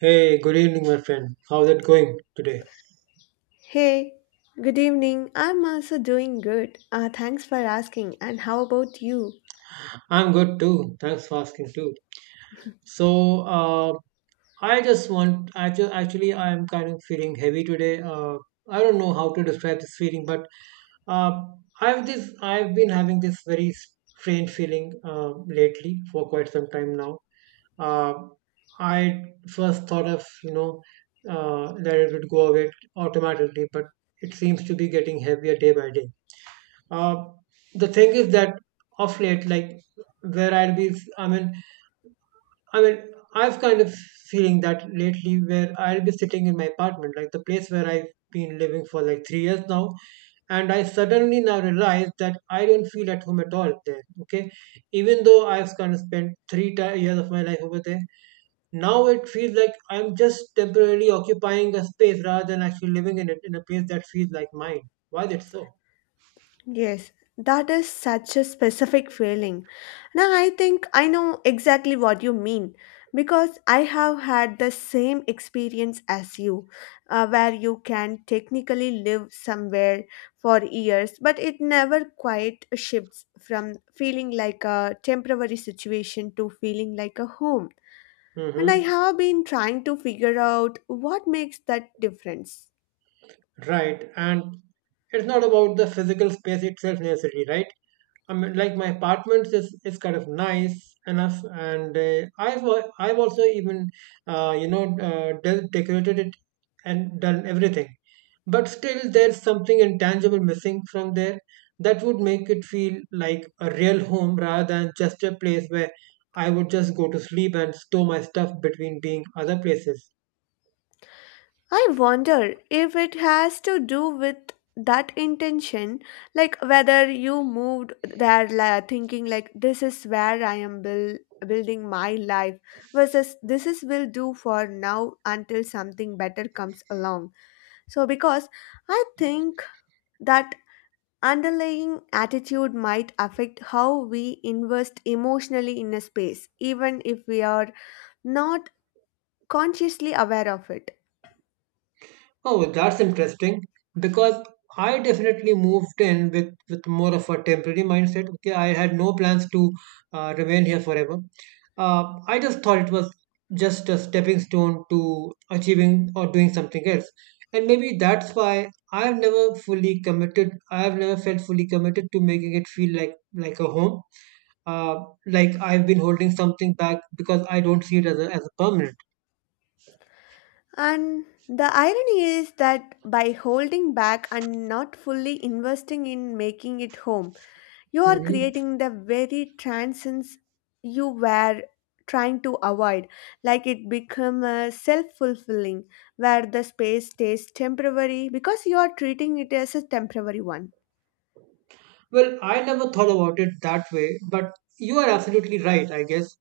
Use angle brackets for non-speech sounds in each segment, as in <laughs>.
Hey, good evening, my friend. How's it going today? Hey, good evening. I'm also doing good. Thanks for asking. And how about you? I'm good too. Thanks for asking too. So, I just want, actually, I am kind of feeling heavy today. I don't know how to describe this feeling, but uh, I've been having this very strange feeling lately for quite some time now. Uh, I first thought of, you know, that it would go away automatically, but it seems to be getting heavier day by day. Uh, the thing is that of late, like where I'll be, I mean, I've kind of feeling that lately where I'll be sitting in my apartment, like the place where I've been living for like 3 years now, and I suddenly now realize that I don't feel at home at all there. Okay, even though I've kind of spent three ti years of my life over there, now it feels like I'm just temporarily occupying a space rather than actually living in it in a place that feels like mine. Why is it so? Yes, that is such a specific feeling. Now, I think I know exactly what you mean because I have had the same experience as you, where you can technically live somewhere for years, but it never quite shifts from feeling like a temporary situation to feeling like a home. And I Mm-hmm. have been trying to figure out what makes that difference. Right. And it's not about the physical space itself necessarily, right? I mean, like my apartments is kind of nice enough, and I've also even decorated it and done everything, but still there's something intangible missing from there that would make it feel like a real home rather than just a place where I would just go to sleep and store my stuff between being other places. I wonder if it has to do with that intention, like whether you moved there thinking like this is where I am building my life versus this is will do for now until something better comes along. So because I think that underlying attitude might affect how we invest emotionally in a space even if we are not consciously aware of it. Oh, that's interesting because I definitely moved in with, more of a temporary mindset. Okay, I had no plans to remain here forever. I just thought it was just a stepping stone to achieving or doing something else. And maybe that's why I've never felt fully committed to making it feel like a home. Uh, like I've been holding something back because I don't see it as as a permanent. And the irony is that by holding back and not fully investing in making it home, you are Mhm. creating the very transcends you were trying to avoid. Like it become a self-fulfilling where the space stays temporary because you are treating it as a temporary one. Well, I never thought about it that way, but you are absolutely right, I guess.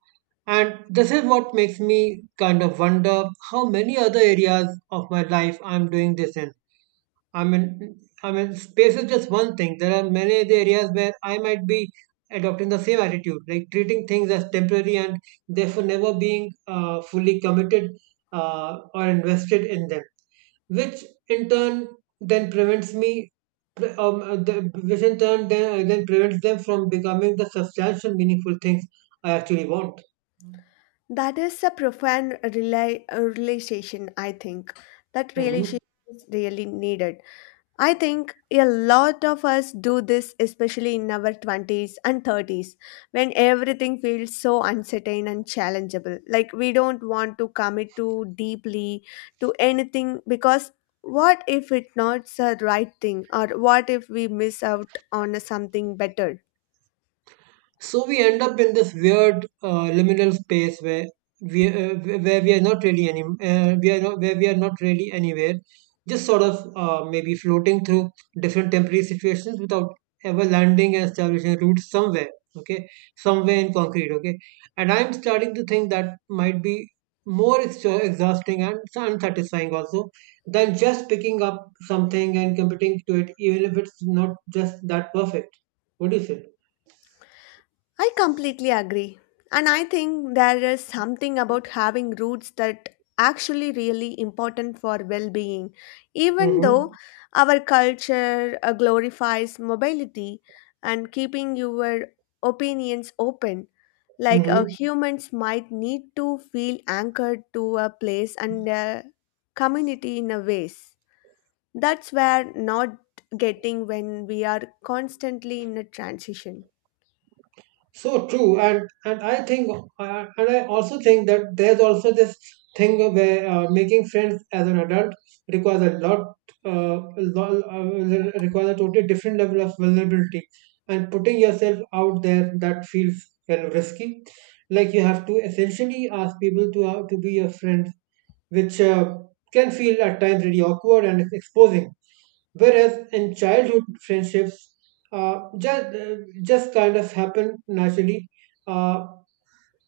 And this is what makes me kind of wonder how many other areas of my life I'm doing this in. I mean, space is just one thing. There are many other areas where I might be adopting the same attitude, like treating things as temporary and therefore never being fully committed or invested in them, which in turn then prevents me, which in turn then prevents them from becoming the substantial, meaningful things I actually want. That is a profound realization, I think. That realization Hmm. is really needed. I think a lot of us do this, especially in our 20s and 30s, when everything feels so uncertain and challengeable. Like we don't want to commit too deeply to anything because what if it's not the right thing, or what if we miss out on something better? So we end up in this weird liminal space where we are not really any we are not where we are not really anywhere, just sort of maybe floating through different temporary situations without ever landing and establishing roots somewhere. Okay, somewhere in concrete. Okay, and I'm starting to think that might be more exhausting and unsatisfying also than just picking up something and committing to it, even if it's not just that perfect. What do you say? I completely agree. And I think there is something about having roots that actually really important for well-being. Even though Mm-hmm. our culture glorifies mobility and keeping your opinions open, like Hmm. Humans might need to feel anchored to a place and a community in a ways. That's where not getting when we are constantly in a transition. So true, and I think, and I also think that there's also this thing where making friends as an adult requires a lot, uh, requires a totally different level of vulnerability, and putting yourself out there that feels kind of risky. Like you have to essentially ask people to be your friends, which can feel at times really awkward and exposing. Whereas in childhood friendships, uh, just just kind of happen naturally uh,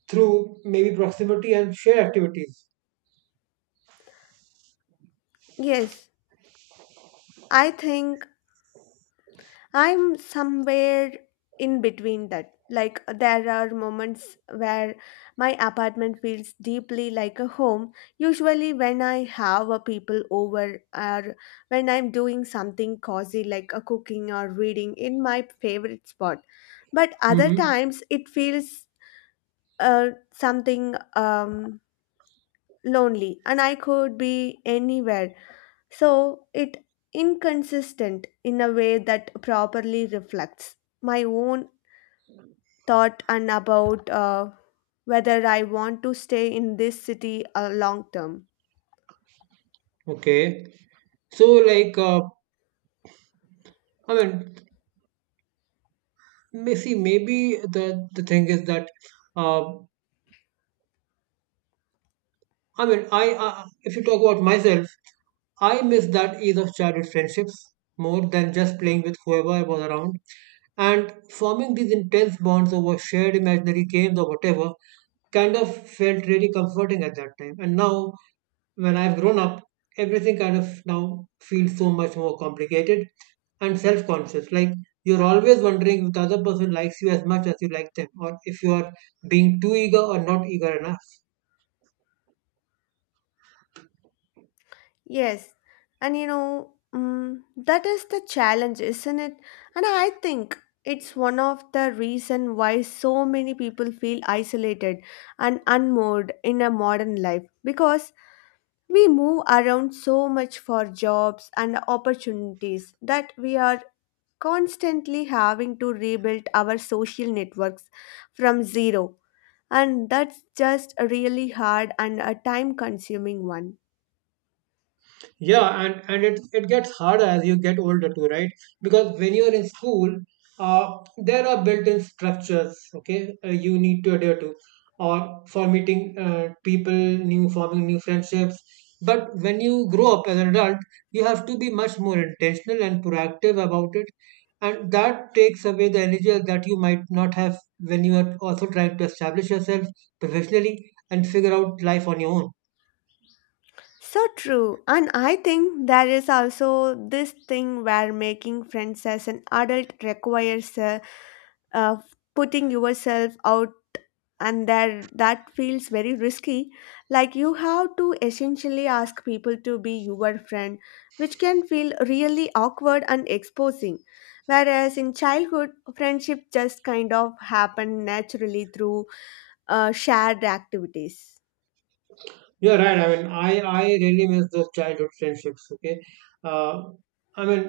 through maybe proximity and shared activities. Yes, I think I'm somewhere in between that. Like, there are moments where my apartment feels deeply like a home, usually when I have a people over or when I'm doing something cozy like a cooking or reading in my favorite spot. But other Mm-hmm. times it feels something lonely and I could be anywhere so it inconsistent in a way that properly reflects my own thought and about whether I want to stay in this city long term. Okay. So, like, I mean, maybe the thing is that, uh, I mean, I if you talk about myself, I miss that ease of childhood friendships more than just playing with whoever was around. And forming these intense bonds over shared imaginary games or whatever kind of felt really comforting at that time. And now, when I've grown up, everything kind of now feels so much more complicated and self conscious. Like you're always wondering if the other person likes you as much as you like them, or if you are being too eager or not eager enough. Yes, and you know, that is the challenge, isn't it? And I think it's one of the reason why so many people feel isolated and unmoored in a modern life because we move around so much for jobs and opportunities that we are constantly having to rebuild our social networks from zero. And that's just a really hard and a time consuming one. Yeah, and it gets harder as you get older too, right? Because when you're in school, there are built-in structures. Okay, you need to adhere to, or for meeting people, new forming new friendships. But when you grow up as an adult, you have to be much more intentional and proactive about it, and that takes away the energy that you might not have when you are also trying to establish yourself professionally and figure out life on your own. So true. And I think there is also this thing where making friends as an adult requires a uh, putting yourself out and that feels very risky, like you have to essentially ask people to be your friend, which can feel really awkward and exposing, whereas in childhood friendship just kind of happened naturally through shared activities. You're right. I mean, I really miss those childhood friendships. Okay, uh, I mean,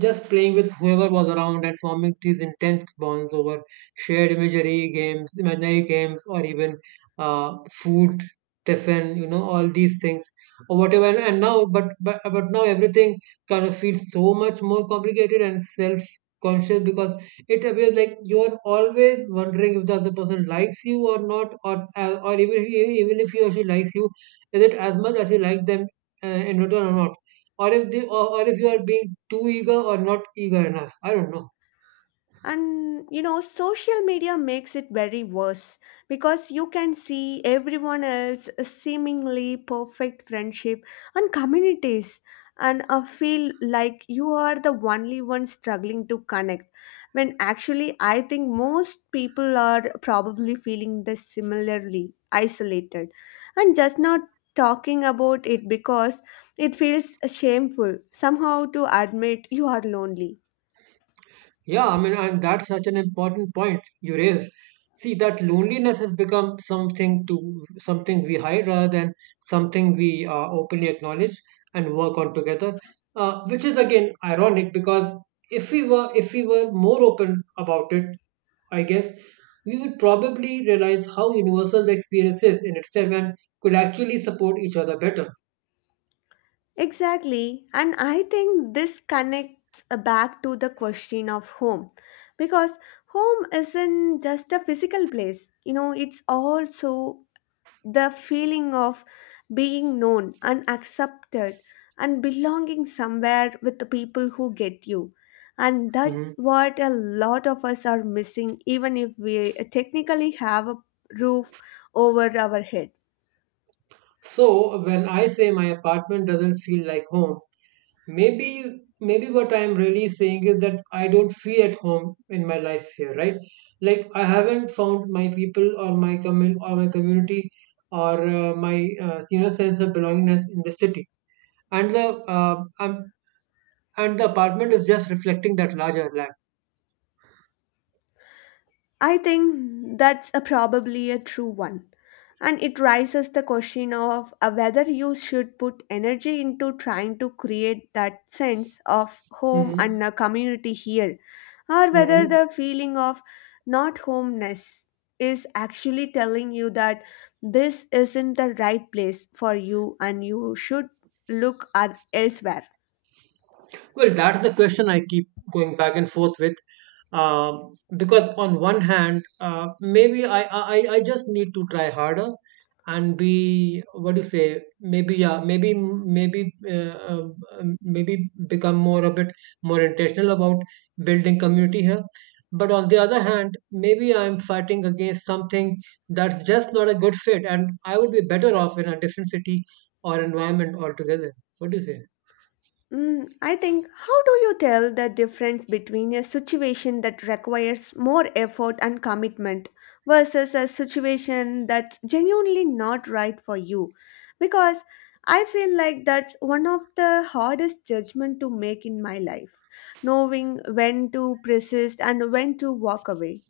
just playing with whoever was around and forming these intense bonds over imaginary games, or even food, tiffin. You know, all these things or whatever. And now, but now everything kind of feels so much more complicated and self conscious because it appears like you're always wondering if the other person likes you or not or even if he or she likes you, is it as much as you like them in return or not or if they or if you are being too eager or not eager enough. I don't know. And you know, social media makes it very worse because you can see everyone else seemingly perfect friendship and communities and feel like you are the only one struggling to connect when actually I think most people are probably feeling this similarly isolated and just not talking about it because it feels shameful somehow to admit you are lonely. Yeah, I mean, and that's such an important point you raised. See, that loneliness has become something we hide rather than something we openly acknowledge and work on together. Which is again ironic because if we were more open about it, I guess we would probably realize how universal the experience is in itself and could actually support each other better. Exactly. And I think this connects back to the question of home because home isn't just a physical place, you know, it's also the feeling of being known and accepted and belonging somewhere with the people who get you. And that's Mhm. what a lot of us are missing, even if we technically have a roof over our head. So when I say my apartment doesn't feel like home, maybe what I'm really saying is that I don't feel at home in my life here, right? Like I haven't found my people or or my community or my sense of belongingness in the city and the uh, um, and the apartment is just reflecting that larger life. I think that's a probably a true one. And it raises the question of whether you should put energy into trying to create that sense of home Mm-hmm. and a community here, or whether Mm-hmm. the feeling of not homeness is actually telling you that this isn't the right place for you and you should look at elsewhere. Well, that's the question I keep going back and forth with. Because on one hand, maybe I just need to try harder and be what do you say? Maybe, yeah, maybe uh, um, maybe become more a bit more intentional about building community here. But on the other hand, maybe I'm fighting against something that's just not a good fit, and I would be better off in a different city or environment altogether. What do you say? I think, how do you tell the difference between a situation that requires more effort and commitment versus a situation that's genuinely not right for you? Because I feel like that's one of the hardest judgment to make in my life, knowing when to persist and when to walk away.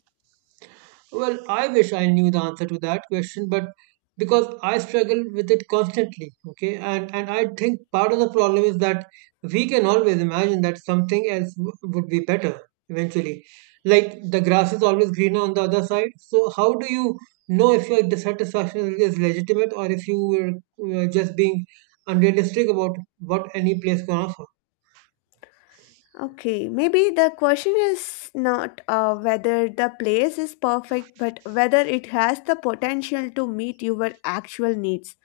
Well, I wish I knew the answer to that question, but because I struggle with it constantly, okay, and I think part of the problem is that we can always imagine that something else would be better eventually. Like the grass is always greener on the other side. So how do you know if your dissatisfaction is legitimate or if you were just being unrealistic about what any place can offer? Okay, maybe the question is not whether the place is perfect, but whether it has the potential to meet your actual needs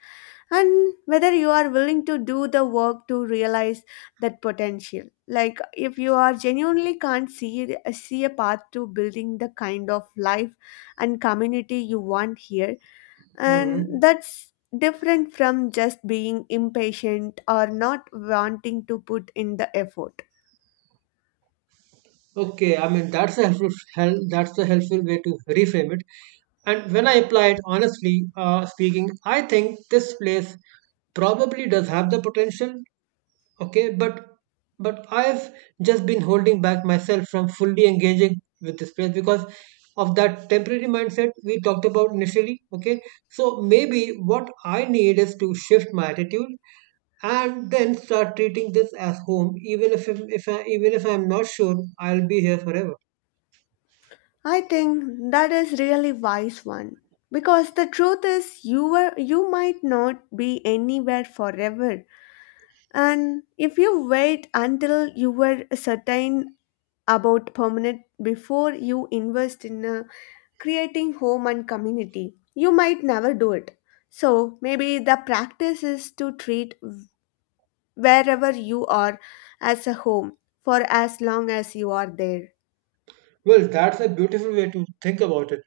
and whether you are willing to do the work to realize that potential, like if you are genuinely can't see a path to building the kind of life and community you want here, and Hmm. that's different from just being impatient or not wanting to put in the effort. Okay, I mean that's a that's a helpful way to reframe it. And when I apply it honestly speaking, I think this place probably does have the potential. Okay, but I've just been holding back myself from fully engaging with this place because of that temporary mindset we talked about initially. Okay, so maybe what I need is to shift my attitude and then start treating this as home, even if I'm not sure I'll be here forever. I think that is really wise one because the truth is you were you might not be anywhere forever. And if you wait until you were certain about permanent before you invest in creating home and community, you might never do it. So maybe the practice is to treat wherever you are as a home for as long as you are there. Well, that's a beautiful way to think about it,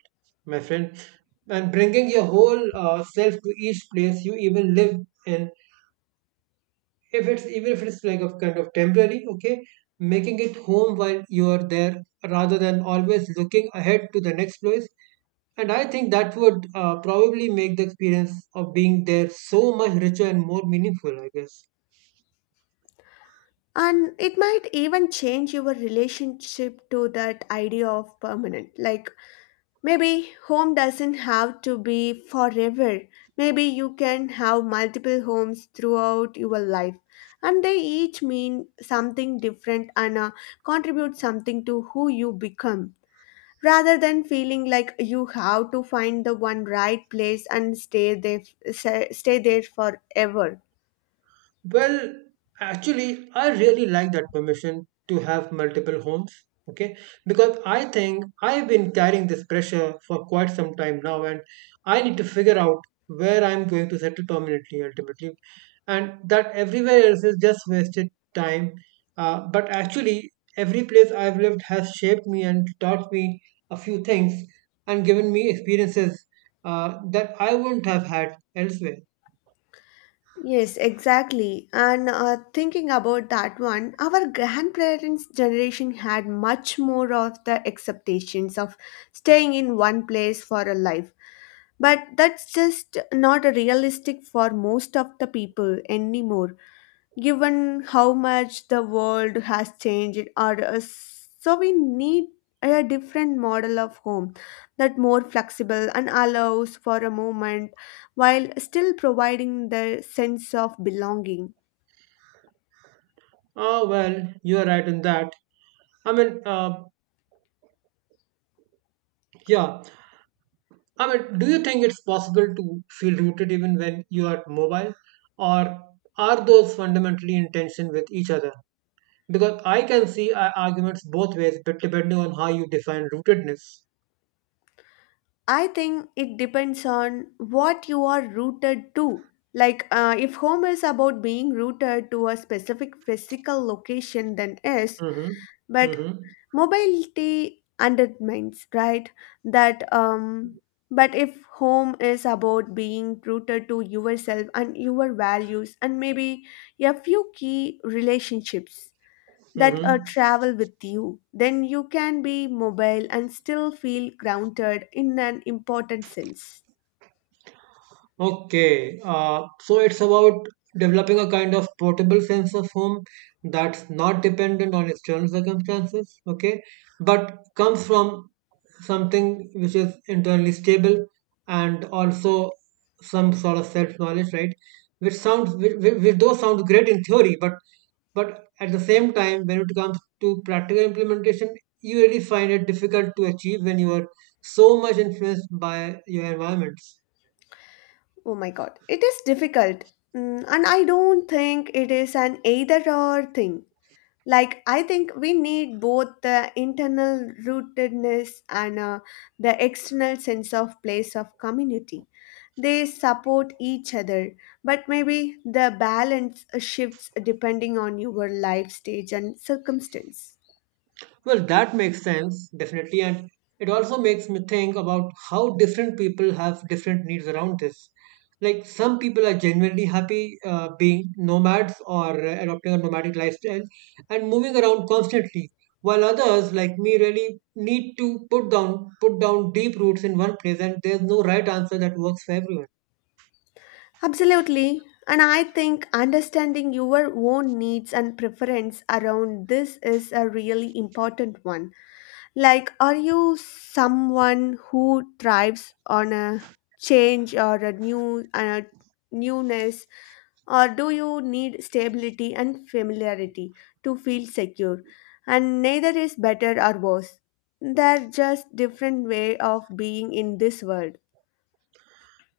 my friend. And bringing your whole self to each place you even live in, if it's even if it's like a kind of temporary, okay, making it home while you are there rather than always looking ahead to the next place. And I think that would probably make the experience of being there so much richer and more meaningful, I guess. And it might even change your relationship to that idea of permanent. Like maybe home doesn't have to be forever. Maybe you can have multiple homes throughout your life and they each mean something different and contribute something to who you become. Rather than feeling like you have to find the one right place and stay there forever. Well, actually, I really like that permission to have multiple homes. Okay, because I think I've been carrying this pressure for quite some time now, and I need to figure out where I'm going to settle permanently ultimately, and that everywhere else is just wasted time. But actually, every place I've lived has shaped me and taught me a few things and given me experiences that I wouldn't have had elsewhere. Yes, exactly. And thinking about that one, our grandparents' generation had much more of the expectations of staying in one place for a life. But that's just not realistic for most of the people anymore given how much the world has changed or so we need a different model of home that more flexible and allows for a moment while still providing the sense of belonging. Oh, well, you're right in that. I mean, yeah. I mean, do you think it's possible to feel rooted even when you are mobile, or are those fundamentally in tension with each other? Because I can see arguments both ways, but depending on how you define rootedness. I think it depends on what you are rooted to, like if home is about being rooted to a specific physical location, then yes, Mm-hmm. but Mm-hmm. mobility undermines, right? that But if home is about being rooted to yourself and your values and maybe a few key relationships that Mm-hmm. travel with you, then you can be mobile and still feel grounded in an important sense. Okay, so it's about developing a kind of portable sense of home that's not dependent on external circumstances, okay, but comes from something which is internally stable and also some sort of self-knowledge, right? Which those sound great in theory, but at the same time, when it comes to practical implementation, you really find it difficult to achieve when you are so much influenced by your environments. Oh my god, it is difficult. And I don't think it is an either or thing. Like I think we need both the internal rootedness and the external sense of place of community. They support each other, but maybe the balance shifts depending on your life stage and circumstance. Well, that makes sense, definitely. And it also makes me think about how different people have different needs around this. Like, some people are genuinely happy being nomads or adopting a nomadic lifestyle and moving around constantly, while others, like me, really need to put down deep roots in one place, and there's no right answer that works for everyone. Absolutely. And I think understanding your own needs and preference around this is a really important one. Like, are you someone who thrives on a change or a new and a newness, or do you need stability and familiarity to feel secure? And neither is better or worse. They're just different way of being in this world.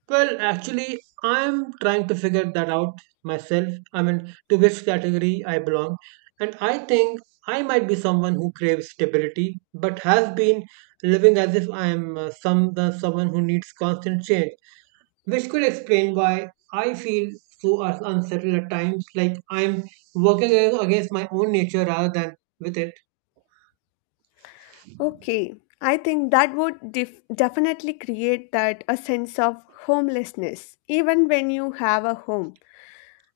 Well, actually, I'm trying to figure that out myself. I mean, to which category I belong. And I think I might be someone who craves stability, but has been living as if I am someone who needs constant change, which could explain why I feel so unsettled at times, like I'm working against my own nature rather than with it. Okay, I think that would definitely create that a sense of homelessness, even when you have a home.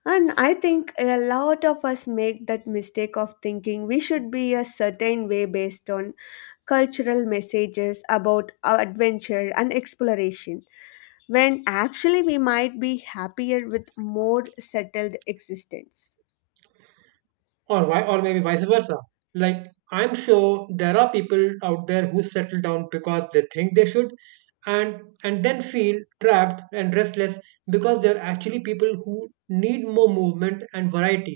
And I think a lot of us make that mistake of thinking we should be a certain way based on cultural messages about our adventure and exploration, when actually we might be happier with more settled existence. Or maybe vice versa. Like, I'm sure there are people out there who settle down because they think they should, and then feel trapped and restless because they are actually people who need more movement and variety.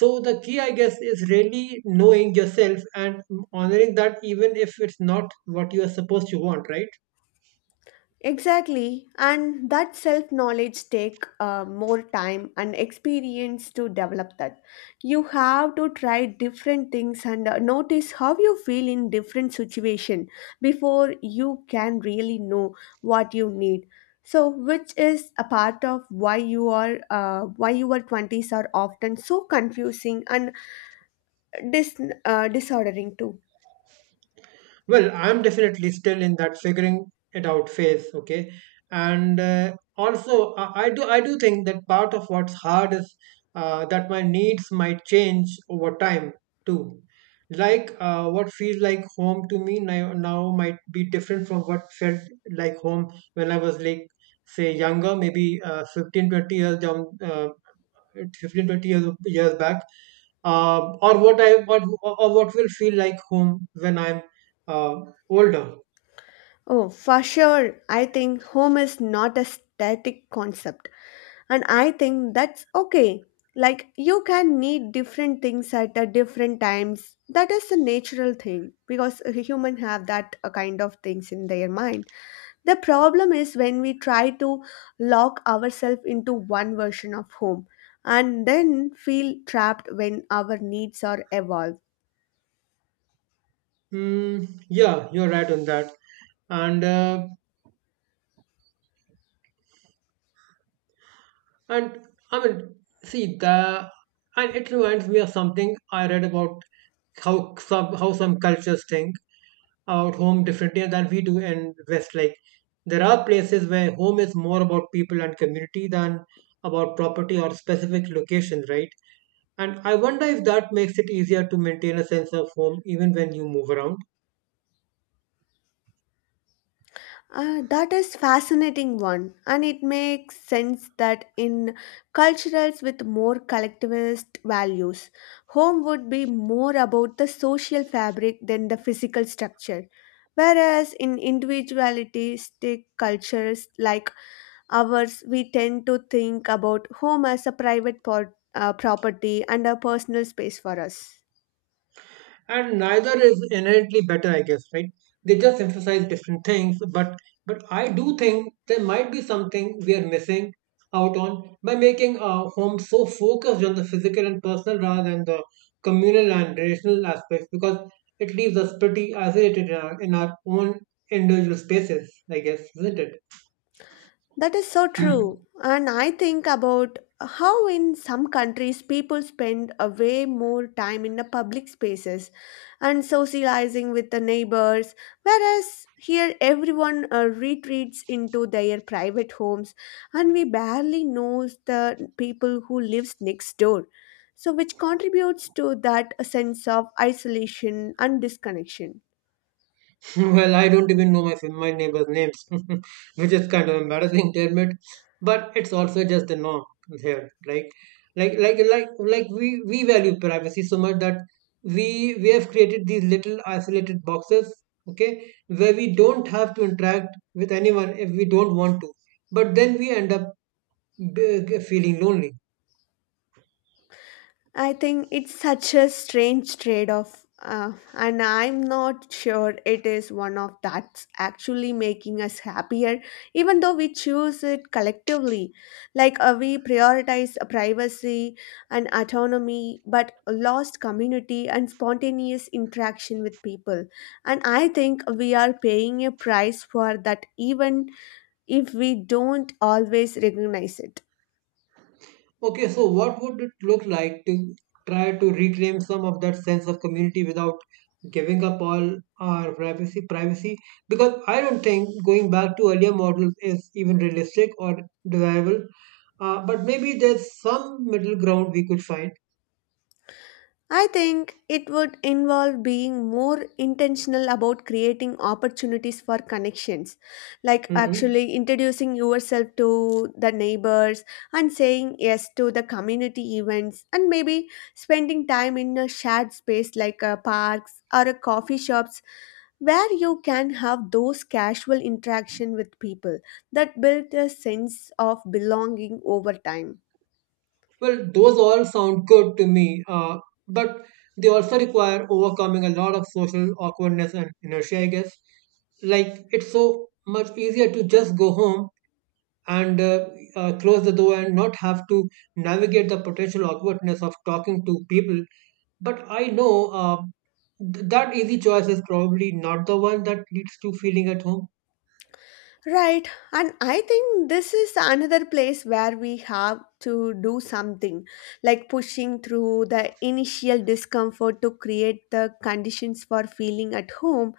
So the key, I guess, is really knowing yourself and honoring that, even if it's not what you are supposed to want, right? Exactly, and that self knowledge take more time and experience to develop that. You have to try different things and notice how you feel in different situation before you can really know what you need. So, which is a part of why you are why your twenties are often so confusing and dis disordering too. Well, I'm definitely still in that figuring it out phase, okay? And also, I do think that part of what's hard is that my needs might change over time too. Like, what feels like home to me now might be different from what felt like home when I was, like, say, younger, maybe uh, 15, twenty years down uh, fifteen 20 years back, or what will feel like home when I'm uh, older. Oh, for sure, I think home is not a static concept, and I think that's okay. Like you can need different things at a different times. That is a natural thing because humans have that kind of things in their mind. The problem is when we try to lock ourselves into one version of home and then feel trapped when our needs are evolved. Mm, yeah, you're right on that. And uh, and I mean, see the and it reminds me of something I read about how some cultures think about home differently than we do in West. Like, there are places where home is more about people and community than about property or specific locations, right? And I wonder if that makes it easier to maintain a sense of home even when you move around. That is fascinating one, and it makes sense that in cultures with more collectivist values, home would be more about the social fabric than the physical structure, whereas in individualistic cultures like ours we tend to think about home as a property and a personal space for us. And neither is inherently better, I guess, right? They just emphasize different things, but I do think there might be something we are missing out on by making our home so focused on the physical and personal rather than the communal and relational aspects, because it leaves us pretty isolated in our own individual spaces, I guess, isn't it? That is so true. And I think about how in some countries people spend a way more time in the public spaces and socializing with the neighbors, whereas here everyone retreats into their private homes and we barely know the people who lives next door. So which contributes to that sense of isolation and disconnection. <laughs> Well, I don't even know my neighbors' names, <laughs> which is kind of embarrassing to admit, but it's also just the norm here. Like, we value privacy so much that we have created these little isolated boxes, okay, where we don't have to interact with anyone if we don't want to. But then we end up feeling lonely. I think it's such a strange trade off, and I'm not sure it is one of that's actually making us happier, even though we choose it collectively. Like we prioritize privacy and autonomy, but lost community and spontaneous interaction with people. And I think we are paying a price for that, even if we don't always recognize it. Okay, so what would it look like to try to reclaim some of that sense of community without giving up all our privacy? Because I don't think going back to earlier models is even realistic or desirable. But maybe there's some middle ground we could find. I think it would involve being more intentional about creating opportunities for connections, like Hmm. actually introducing yourself to the neighbors and saying yes to the community events, and maybe spending time in a shared space like a parks or a coffee shops where you can have those casual interaction with people that build a sense of belonging over time. Well, those all sound good to me, but they also require overcoming a lot of social awkwardness and inertia, I guess. Like, it's so much easier to just go home and close the door and not have to navigate the potential awkwardness of talking to people. But I know that easy choice is probably not the one that leads to feeling at home. Right, and I think this is another place where we have to do something, like pushing through the initial discomfort to create the conditions for feeling at home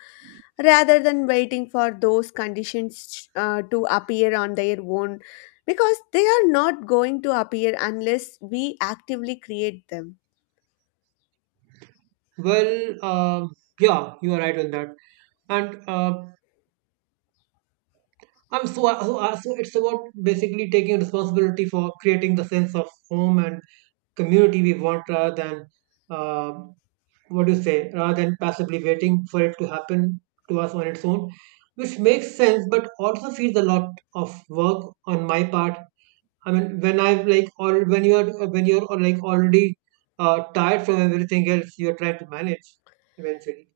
rather than waiting for those conditions to appear on their own, because they are not going to appear unless we actively create them. Well, yeah, you are right on that. And so it's about basically taking responsibility for creating the sense of home and community we want rather than, uh, what do you say, rather than passively waiting for it to happen to us on its own, which makes sense but also feels a lot of work on my part. I mean, when I've like, or when you're or like already tired from everything else, you're trying to manage eventually.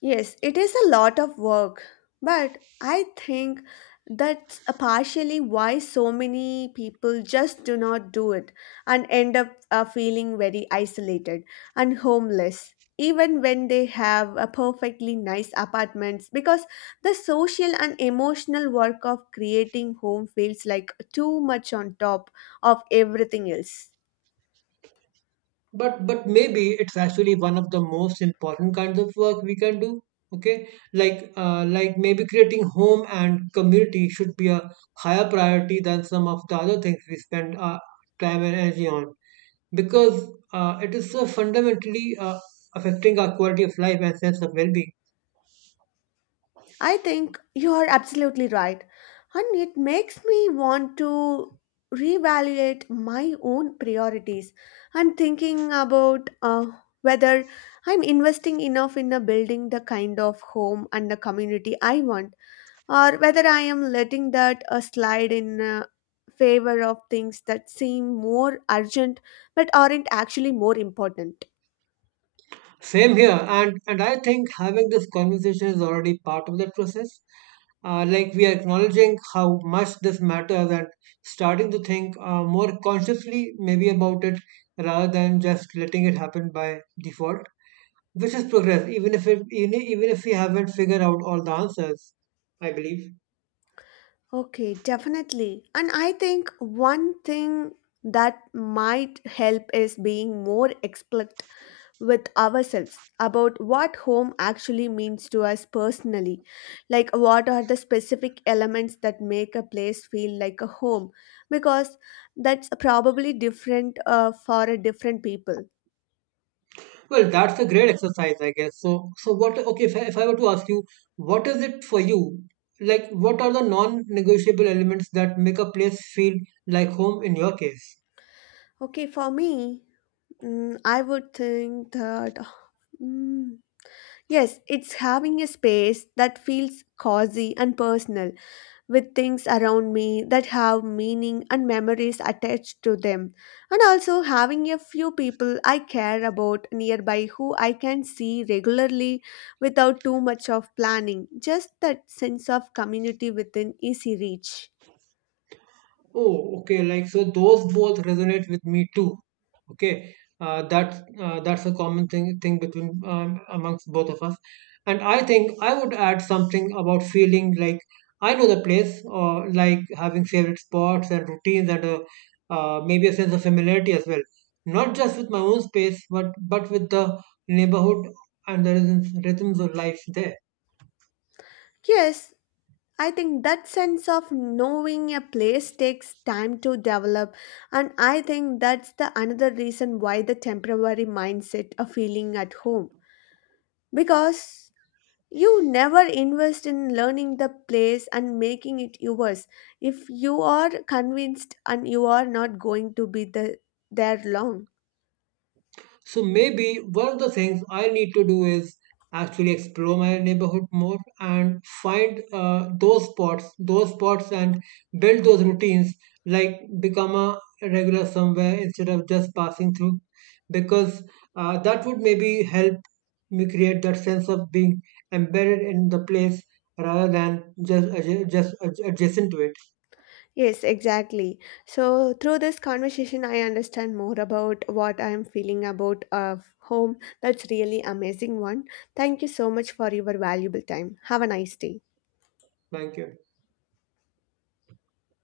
Yes, it is a lot of work, but I think that's a partially why so many people just do not do it and end up feeling very isolated and homeless, even when they have a perfectly nice apartments because the social and emotional work of creating home feels like too much on top of everything else. But maybe it's actually one of the most important kinds of work we can do, okay? Like, like maybe creating home and community should be a higher priority than some of the other things we spend our time and energy on, because it is so fundamentally affecting our quality of life and sense of well-being. I think you are absolutely right. And it makes me want to reevaluate my own priorities. I'm thinking about whether I'm investing enough in building the kind of home and the community I want, or whether I am letting that slide in favor of things that seem more urgent but aren't actually more important. Same here, and I think having this conversation is already part of that process. Like, we are acknowledging how much this matters and starting to think more consciously, maybe, about it rather than just letting it happen by default, which is progress, even if we haven't figured out all the answers, I believe. Okay, definitely. And I think one thing that might help is being more explicit with ourselves about what home actually means to us personally. Like, what are the specific elements that make a place feel like a home? Because that's probably different for a different people. Well, that's a great exercise, I guess. So, what? Okay, if I were to ask you, what is it for you? Like, what are the non-negotiable elements that make a place feel like home in your case? Okay, for me, I would think that. mm, Yes, it's having a space that feels cozy and personal with things around me that have meaning and memories attached to them. And also having a few people I care about nearby who I can see regularly without too much of planning. Just that sense of community within easy reach. Oh, okay. Like, so those both resonate with me too. Okay, that's a common thing between amongst both of us. And I think I would add something about feeling like I know the place, or like having favorite spots and routines, and maybe a sense of familiarity as well. Not just with my own space, but with the neighborhood and the rhythms of life there. Yes, I think that sense of knowing a place takes time to develop, and I think that's the another reason why the temporary mindset of feeling at home because you never invest in learning the place and making it yours if you are convinced and you are not going to be the, there long. So maybe one of the things I need to do is actually explore my neighborhood more and find those spots, and build those routines. Like, become a regular somewhere instead of just passing through, because that would maybe help me create that sense of being embedded in the place rather than just adjacent to it. Yes, exactly. So, through this conversation, I understand more about what I am feeling about home. That's really amazing one. Thank you so much for your valuable time. Have a nice day. Thank you.